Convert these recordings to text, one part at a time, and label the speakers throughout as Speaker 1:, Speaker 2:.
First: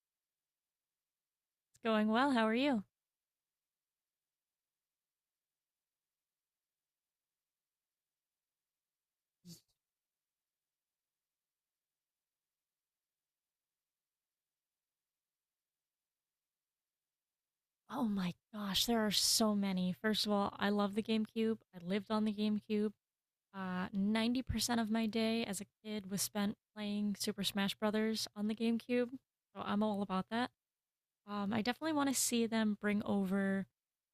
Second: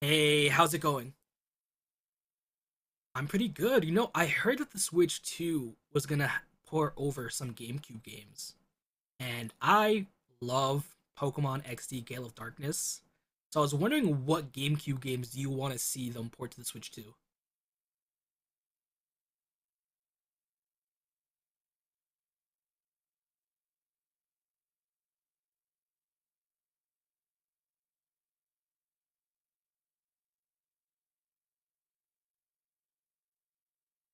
Speaker 1: Hey, how's it going?
Speaker 2: Going well. How are you?
Speaker 1: I'm pretty good. You know, I heard that the Switch 2 was gonna pour over some GameCube games, and I love Pokemon XD Gale of Darkness. So I was wondering what GameCube games do you want to see them port to the Switch 2?
Speaker 2: Oh my gosh, there are so many. First of all, I love the GameCube. I lived on the GameCube. 90% of my day as a kid was spent playing Super Smash Brothers on the GameCube. So I'm all about that. I definitely want to see them bring over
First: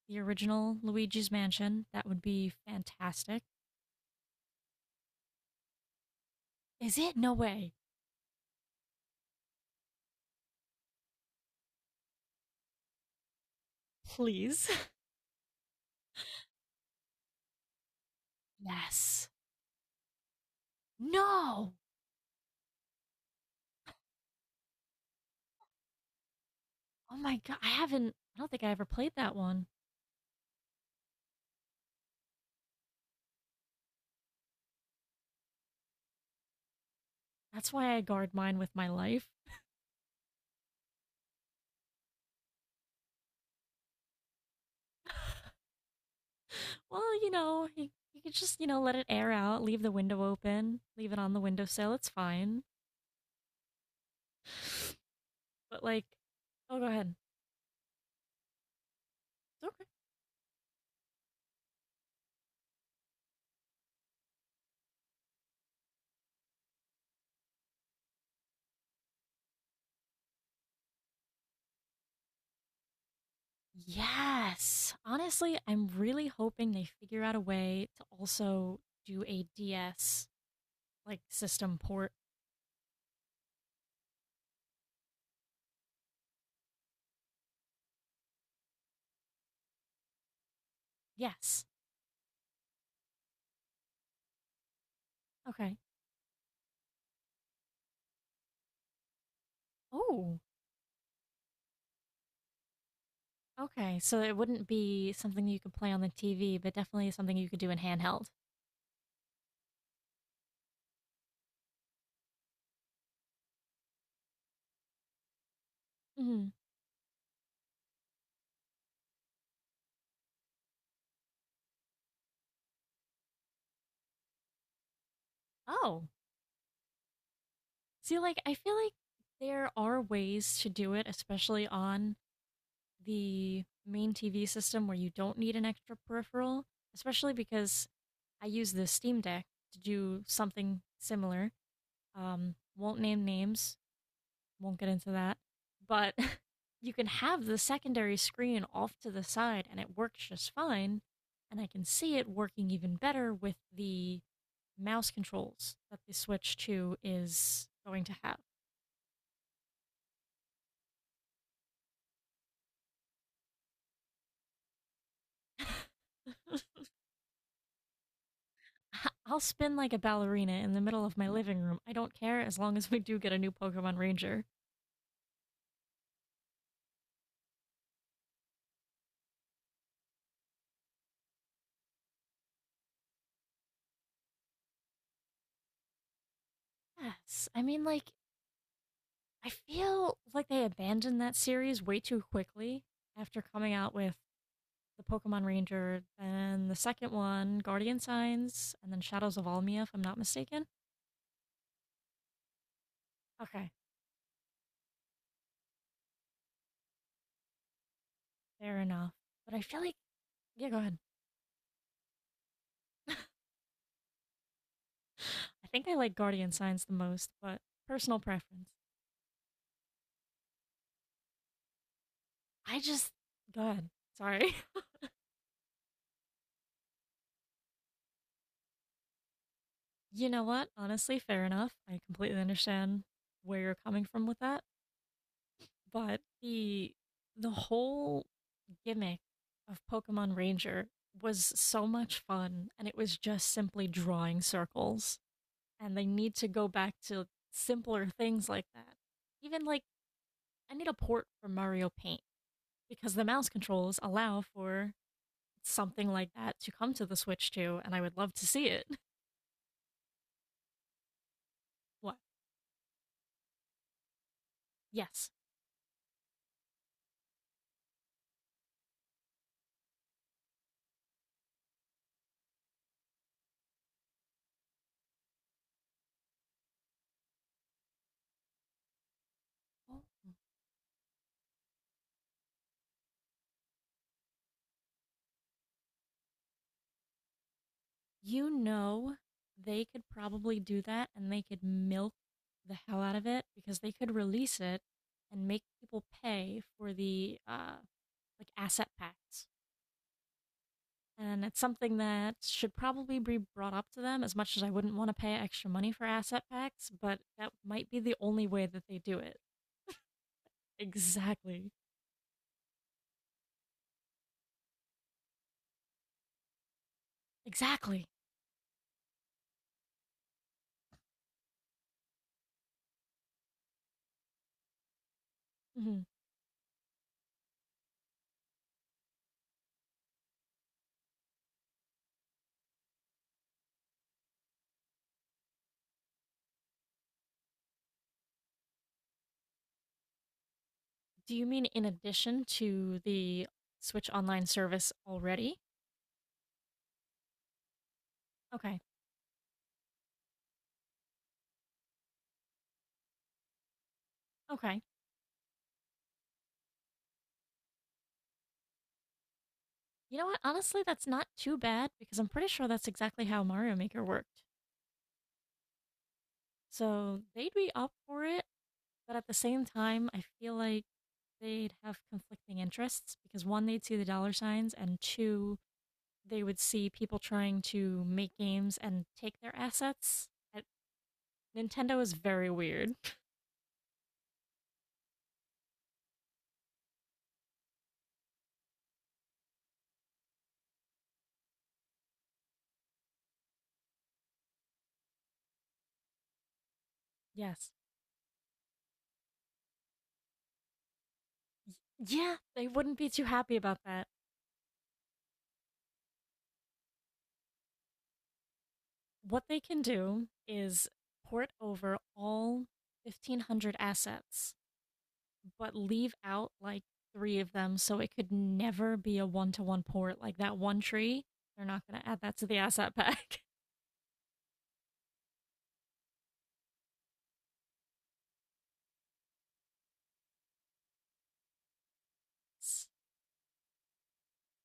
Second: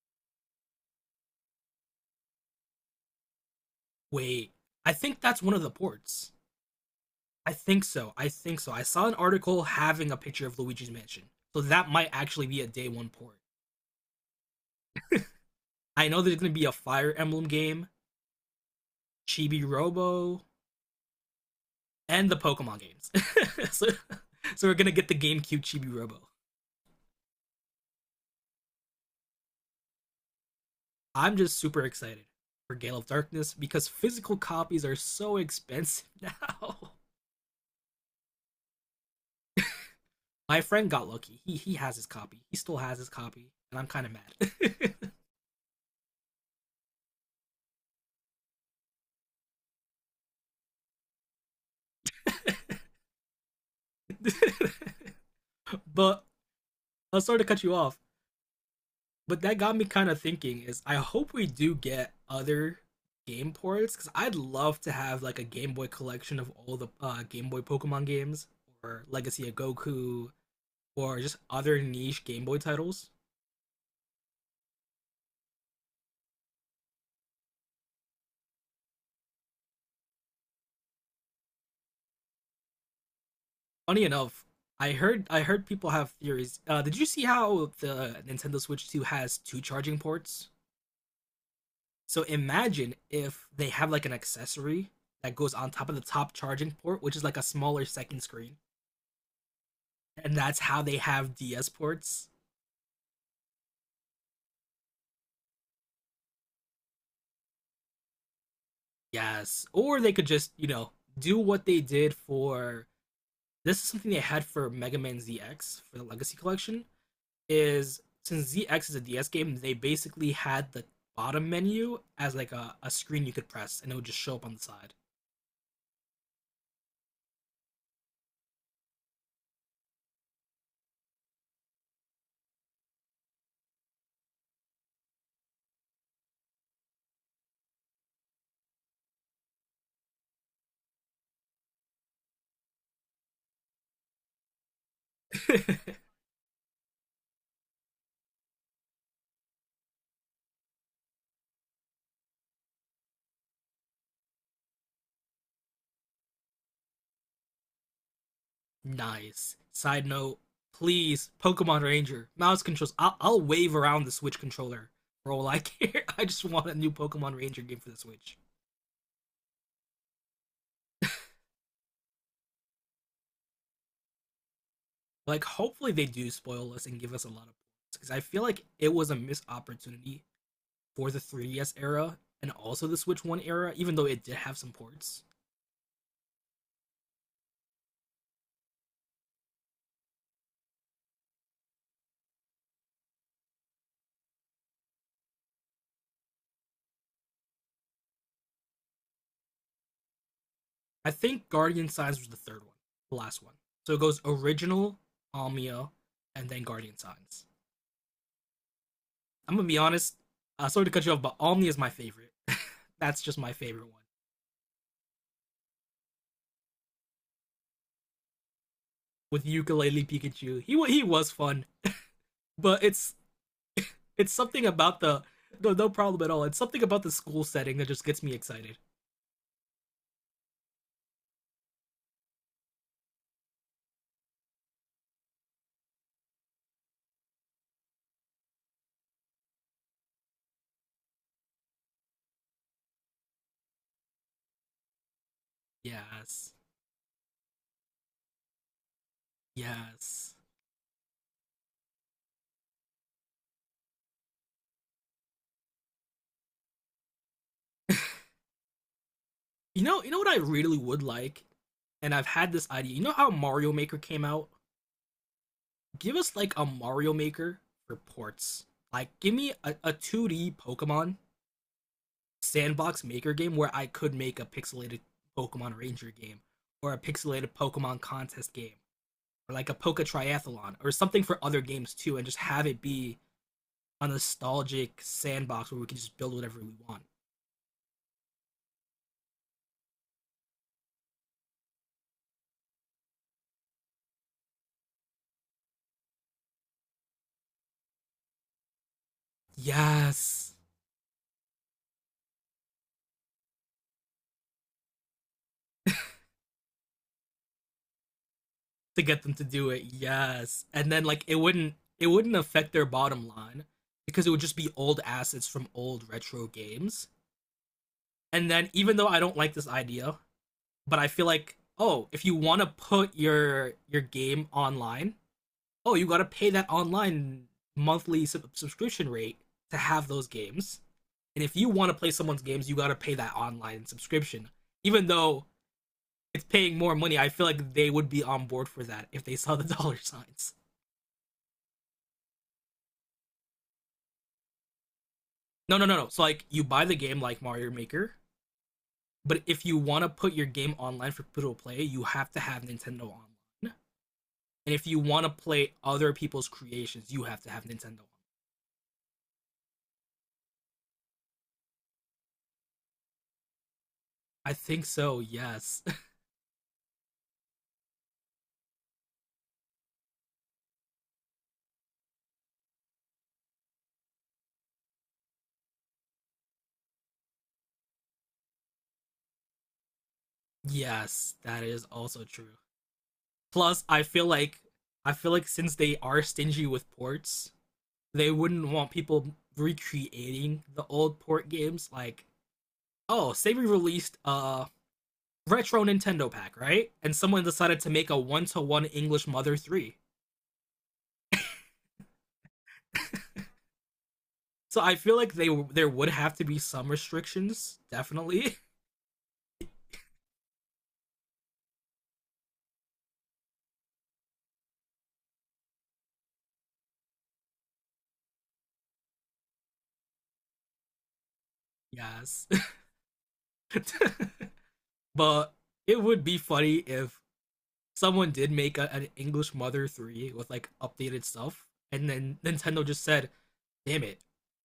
Speaker 2: the original Luigi's Mansion. That would be fantastic.
Speaker 1: Wait, I think that's one of the ports.
Speaker 2: Is it? No
Speaker 1: I
Speaker 2: way.
Speaker 1: think so. I think so. I saw an article having a picture of Luigi's Mansion. So that might actually be a day one port.
Speaker 2: Please.
Speaker 1: I know there's gonna be a Fire Emblem game,
Speaker 2: Yes.
Speaker 1: Chibi Robo,
Speaker 2: No.
Speaker 1: and the Pokemon games. so, so we're gonna get the GameCube Chibi Robo.
Speaker 2: Oh my god, I don't think I ever played that one.
Speaker 1: I'm just super excited for Gale of Darkness because physical copies are so expensive now.
Speaker 2: That's why I guard mine with my life.
Speaker 1: My friend got lucky. He has his copy. He still has his copy, and I'm kind of mad.
Speaker 2: Well, you could just, let it air out, leave the window open, leave it on the windowsill, it's fine. But like,
Speaker 1: but
Speaker 2: oh, go ahead.
Speaker 1: I'm sorry to cut you off. But that
Speaker 2: It's
Speaker 1: got me
Speaker 2: okay.
Speaker 1: kind of thinking. Is I hope we do get other game ports because I'd love to have like a Game Boy collection of all the Game Boy Pokemon games, or Legacy of Goku, or just other niche Game Boy titles.
Speaker 2: Yes. Honestly, I'm really hoping they figure out a way to also do a DS like system port.
Speaker 1: Funny enough, I heard people have theories. Did you see how the Nintendo Switch 2 has two charging ports?
Speaker 2: Yes.
Speaker 1: So imagine if they have like an accessory that goes on
Speaker 2: Okay.
Speaker 1: top of the top charging port, which is like a smaller second screen, and
Speaker 2: Oh,
Speaker 1: that's how they have DS ports.
Speaker 2: okay. So it wouldn't be something you could play on the TV, but definitely something you could do in handheld.
Speaker 1: Yes, or they could just, you know, do what they did for, this is something they had for Mega Man ZX for the Legacy
Speaker 2: Hmm.
Speaker 1: Collection. Is, since ZX is a DS game, they basically had the bottom menu as like a screen you could press and it would just show up on the
Speaker 2: Oh, see, like, I feel like there are ways to do it, especially on the main TV system where you don't need an extra peripheral, especially because I use the Steam Deck to do something similar. Won't name names, won't get into that,
Speaker 1: side.
Speaker 2: but you can have the secondary screen off to the side and it works just fine. And I can see it working even better with the mouse controls that the Switch 2 is going to have.
Speaker 1: Nice. Side note, please, Pokemon Ranger, mouse controls. I'll wave around the Switch controller for all I care. I just want a new Pokemon Ranger game for the Switch.
Speaker 2: I'll spin like a ballerina in the middle of my living room. I don't care as long as we do get a new Pokemon Ranger.
Speaker 1: Like, hopefully they do spoil us and give us a lot of points because I feel like it was a missed opportunity for the 3DS era and also the Switch 1 era, even though it did have some ports.
Speaker 2: Yes. I mean, like, I feel like they abandoned that series way too quickly after coming out with the Pokemon Ranger and the second one, Guardian Signs, and then Shadows of Almia, if I'm not mistaken.
Speaker 1: I think Guardian Signs was the third one, the last one.
Speaker 2: Okay,
Speaker 1: So it goes original, Almia, and then Guardian Signs.
Speaker 2: fair enough. But
Speaker 1: I'm
Speaker 2: I
Speaker 1: gonna be
Speaker 2: feel like,
Speaker 1: honest.
Speaker 2: yeah, go
Speaker 1: Sorry to
Speaker 2: ahead.
Speaker 1: cut you off, but Omni is my favorite. That's just my favorite one
Speaker 2: I think I like Guardian Signs the most, but personal preference.
Speaker 1: with ukulele Pikachu. He was fun,
Speaker 2: I
Speaker 1: but
Speaker 2: just,
Speaker 1: it's
Speaker 2: go ahead.
Speaker 1: it's
Speaker 2: Sorry.
Speaker 1: something about the, no, no problem at all. It's something about the school setting that just gets me excited.
Speaker 2: You know what? Honestly, fair enough. I completely understand where you're coming from with that. But the whole gimmick of Pokemon Ranger was so much fun and it was just simply drawing circles. And they need to
Speaker 1: Yes,
Speaker 2: go back to simpler things like that. Even like
Speaker 1: yes.
Speaker 2: I need a port for Mario Paint because the mouse controls allow for something like that to come to the Switch too, and I would love to see it.
Speaker 1: You know, what I really would like, and
Speaker 2: What?
Speaker 1: I've had this idea. You know how Mario Maker came out,
Speaker 2: Yes.
Speaker 1: give us like a Mario Maker for ports. Like, give me a 2D Pokemon sandbox maker game where I could make a pixelated Pokemon Ranger game or a pixelated Pokemon contest game or like a Poke
Speaker 2: Oh,
Speaker 1: Triathlon or something for other games too and just have it be a nostalgic sandbox where we can just build whatever we want.
Speaker 2: you know, they could probably do that and they could milk the hell out of it because they could release it and make people pay for the like asset packs.
Speaker 1: Yes.
Speaker 2: And it's something that should probably be brought up to them as much as I wouldn't want to pay extra money for asset packs, but that might be the only way that they
Speaker 1: To
Speaker 2: do
Speaker 1: get them
Speaker 2: it.
Speaker 1: to do it. Yes. And then like it
Speaker 2: Exactly.
Speaker 1: wouldn't it wouldn't affect their bottom line because it would just be old assets from old retro games.
Speaker 2: Exactly.
Speaker 1: And then even though I don't like this idea, but I feel like, oh, if you want to put your game online, oh,
Speaker 2: Hmm.
Speaker 1: you got to pay that online monthly subscription rate to have those games. And if you want to play someone's games, you got to pay that online subscription. Even though it's paying more money, I feel like they would be on board for that if they saw the dollar signs.
Speaker 2: Do you mean in addition to the Switch Online service already?
Speaker 1: No, no, no, no. So like you buy the game like Mario Maker,
Speaker 2: Okay.
Speaker 1: but if you want to put your game online for people to play, you have to have Nintendo online. And
Speaker 2: Okay.
Speaker 1: if you want to play other people's creations, you have to have Nintendo.
Speaker 2: You know what? Honestly, that's not too bad because I'm pretty sure that's exactly how Mario Maker worked.
Speaker 1: I think so. Yes.
Speaker 2: So they'd be up for it, but at the same time, I feel like they'd have conflicting interests because one, they'd see the dollar signs, and two, they would see people trying to make games and take their assets. Uh,
Speaker 1: Yes, that is
Speaker 2: Nintendo is
Speaker 1: also
Speaker 2: very
Speaker 1: true.
Speaker 2: weird.
Speaker 1: Plus, I feel like since they are stingy with ports, they wouldn't want people recreating the old port games like, oh, say we released a retro Nintendo pack, right? And someone
Speaker 2: Yes.
Speaker 1: decided to make a one-to-one English Mother 3.
Speaker 2: Yeah, they wouldn't be too happy about that.
Speaker 1: So I feel like they there would have to be some restrictions, definitely.
Speaker 2: What they can do is port over all 1,500 assets but leave out like three of them so it could never be a one to one port. Like that one tree, they're not going to add that
Speaker 1: Yes.
Speaker 2: to the asset pack.
Speaker 1: But it would be funny if someone did make an English Mother 3 with like updated stuff, and then Nintendo just said, "Damn it,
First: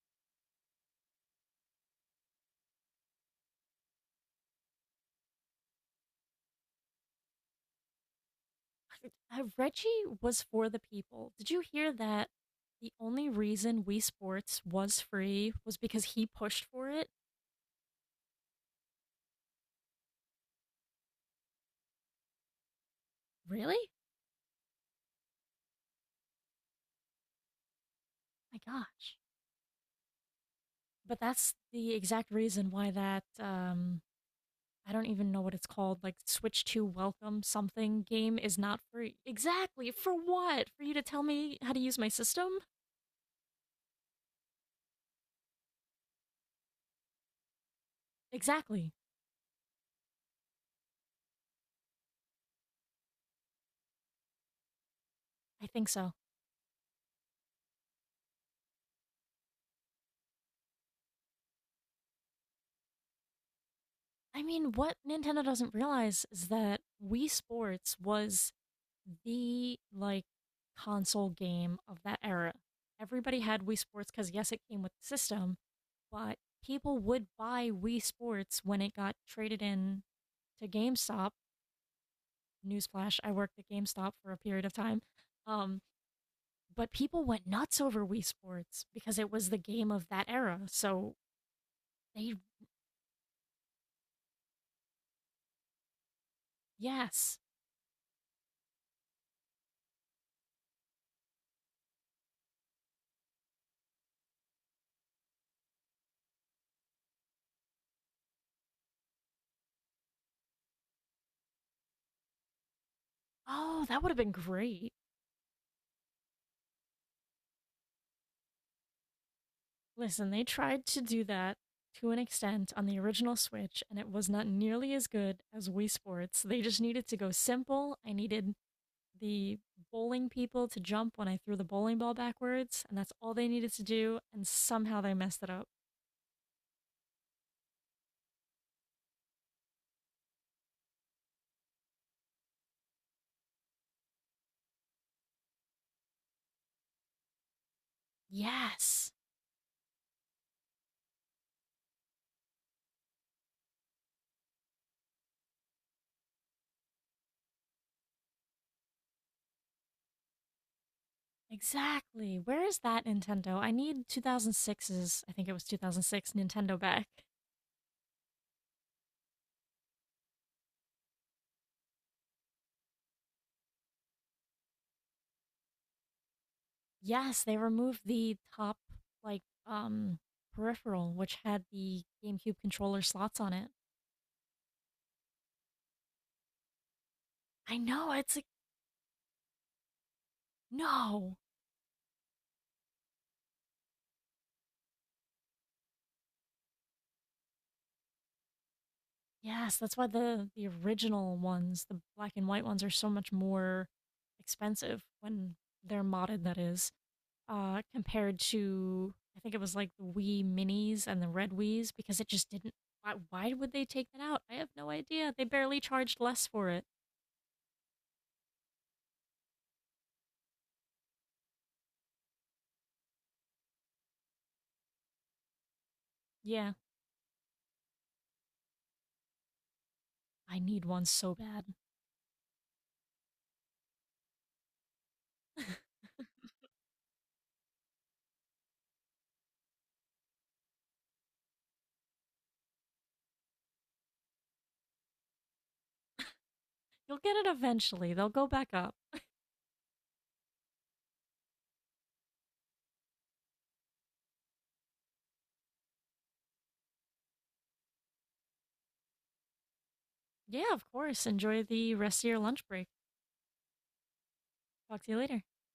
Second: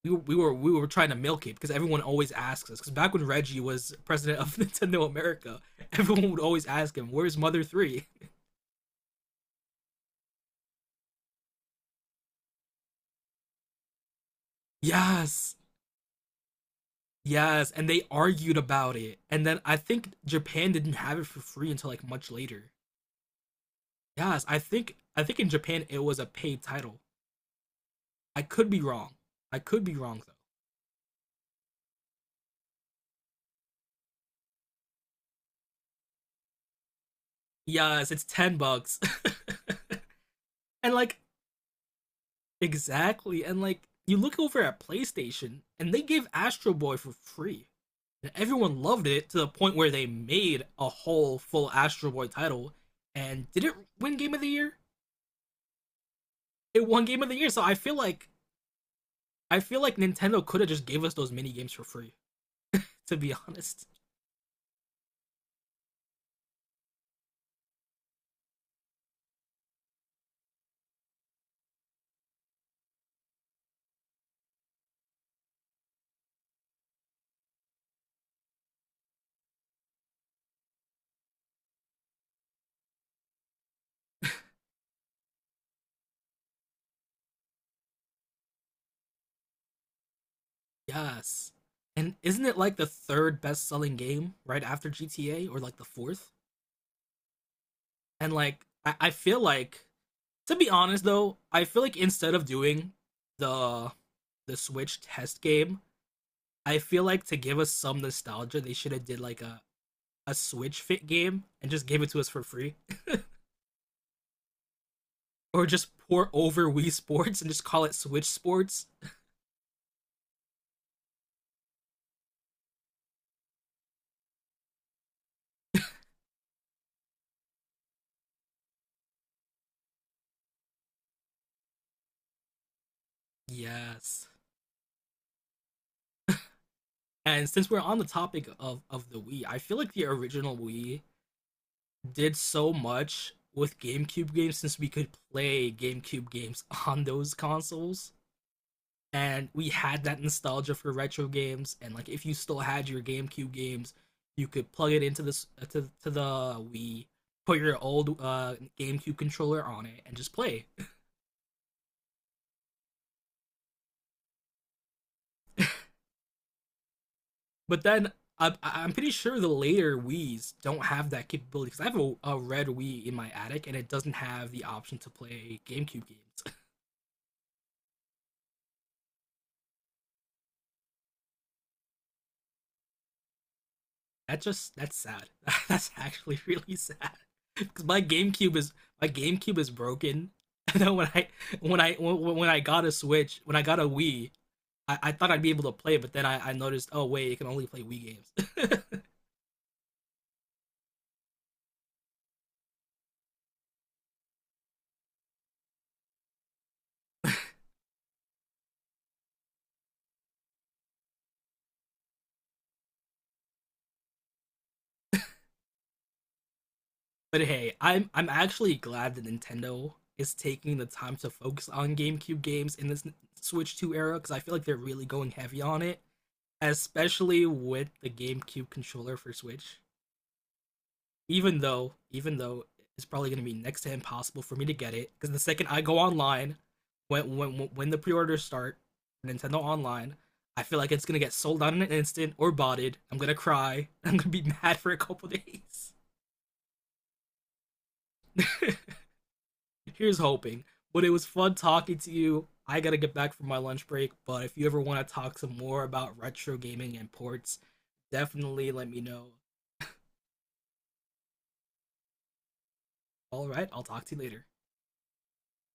Speaker 1: we were trying to milk it because everyone always asks us." Because back when Reggie was president of Nintendo America, everyone would always ask him, "Where's Mother 3?"
Speaker 2: Reggie was for the people. Did you hear that? The only reason Wii Sports was free
Speaker 1: Yes,
Speaker 2: was because he pushed for it.
Speaker 1: yes, and they argued about it, and then I think Japan didn't have it for free until like much later.
Speaker 2: Really?
Speaker 1: Yes, I think in Japan it was a paid title. I
Speaker 2: My
Speaker 1: could be
Speaker 2: gosh.
Speaker 1: wrong. I could be wrong though.
Speaker 2: But that's the exact reason why that I don't even know what it's called, like Switch Two Welcome something
Speaker 1: Yes, it's
Speaker 2: game
Speaker 1: 10
Speaker 2: is not
Speaker 1: bucks.
Speaker 2: free. Exactly. For what? For you
Speaker 1: And
Speaker 2: to
Speaker 1: like,
Speaker 2: tell me how to use my system?
Speaker 1: exactly. And like you look over at PlayStation and they gave Astro Boy for free. And everyone
Speaker 2: Exactly.
Speaker 1: loved it to the point where they made a whole full Astro Boy title and did it win game of the year?
Speaker 2: I think so.
Speaker 1: It won game of the year. So I feel like Nintendo could have just gave us those mini games for free, to be honest.
Speaker 2: I mean, what Nintendo doesn't realize is that Wii Sports was the like console game of that era. Everybody had Wii Sports because yes, it came with the system, but people would buy Wii Sports when it got traded in to GameStop. Newsflash: I worked at GameStop for a period of time, um, but people went nuts over Wii Sports because it was the game of that era. So
Speaker 1: Yes. And
Speaker 2: they,
Speaker 1: isn't it like the third best selling game right after GTA or like the fourth?
Speaker 2: yes,
Speaker 1: And like I feel like, to be honest though, I feel like instead of doing the the Switch test game, I feel like to give us some nostalgia, they should have did like a Switch fit game and just gave it to us for free,
Speaker 2: oh, that would have been great.
Speaker 1: or just pour over Wii Sports and just call it Switch Sports.
Speaker 2: Listen, they tried to do that to an extent on the original Switch, and it was not nearly as good as Wii Sports. They just needed to go simple. I needed the bowling people to jump when I threw the bowling ball backwards, and that's all they needed to do,
Speaker 1: Yes.
Speaker 2: and somehow they messed it up.
Speaker 1: And since we're on the topic of the Wii, I feel like the original Wii did so much with GameCube games since we could play GameCube games on those consoles
Speaker 2: Yes,
Speaker 1: and we had that nostalgia for retro games and like if you still had your GameCube games, you could plug it into this to the Wii, put your old GameCube controller on it and just play.
Speaker 2: exactly. Where is that Nintendo? I need 2006's, I think it was 2006 Nintendo back.
Speaker 1: But then, I'm pretty sure the later Wii's don't have that capability because I have a red Wii in my attic and it doesn't have the option to play GameCube games.
Speaker 2: Yes, they removed the top, like, peripheral, which had the GameCube controller slots on it.
Speaker 1: That's sad. That's actually really sad.
Speaker 2: I
Speaker 1: Because
Speaker 2: know it's like
Speaker 1: My GameCube is broken. And then
Speaker 2: no.
Speaker 1: when I got when I got a Wii, I thought I'd be able to play it, but then I noticed, oh wait, it can only play Wii games.
Speaker 2: Yes, that's why the original ones, the black and white ones, are so much more expensive when they're modded. That is, compared to I think it was like the Wii Minis and the Red Wii's because it just didn't. Why would they take that out? I have no idea. They barely charged less for it.
Speaker 1: But hey, I'm actually glad that Nintendo is taking the time to focus on GameCube games in this Switch 2 era because I feel like they're really going heavy on it,
Speaker 2: Yeah,
Speaker 1: especially with the GameCube controller for Switch.
Speaker 2: I need one so
Speaker 1: even
Speaker 2: bad.
Speaker 1: though even though it's probably going to be next to impossible for me to get it because the second I go online, when the pre-orders start, Nintendo Online, I feel like it's gonna get sold out in an instant or botted. I'm gonna cry. I'm gonna be mad for a couple days.
Speaker 2: You'll get it eventually. They'll go back up.
Speaker 1: Here's hoping. But it was fun talking to you. I gotta get back from my lunch break. But if you ever want to talk some more about retro gaming and ports, definitely let me know.
Speaker 2: Yeah, of course. Enjoy the rest of your lunch break.
Speaker 1: All right, I'll talk to you later.
Speaker 2: Talk to you later.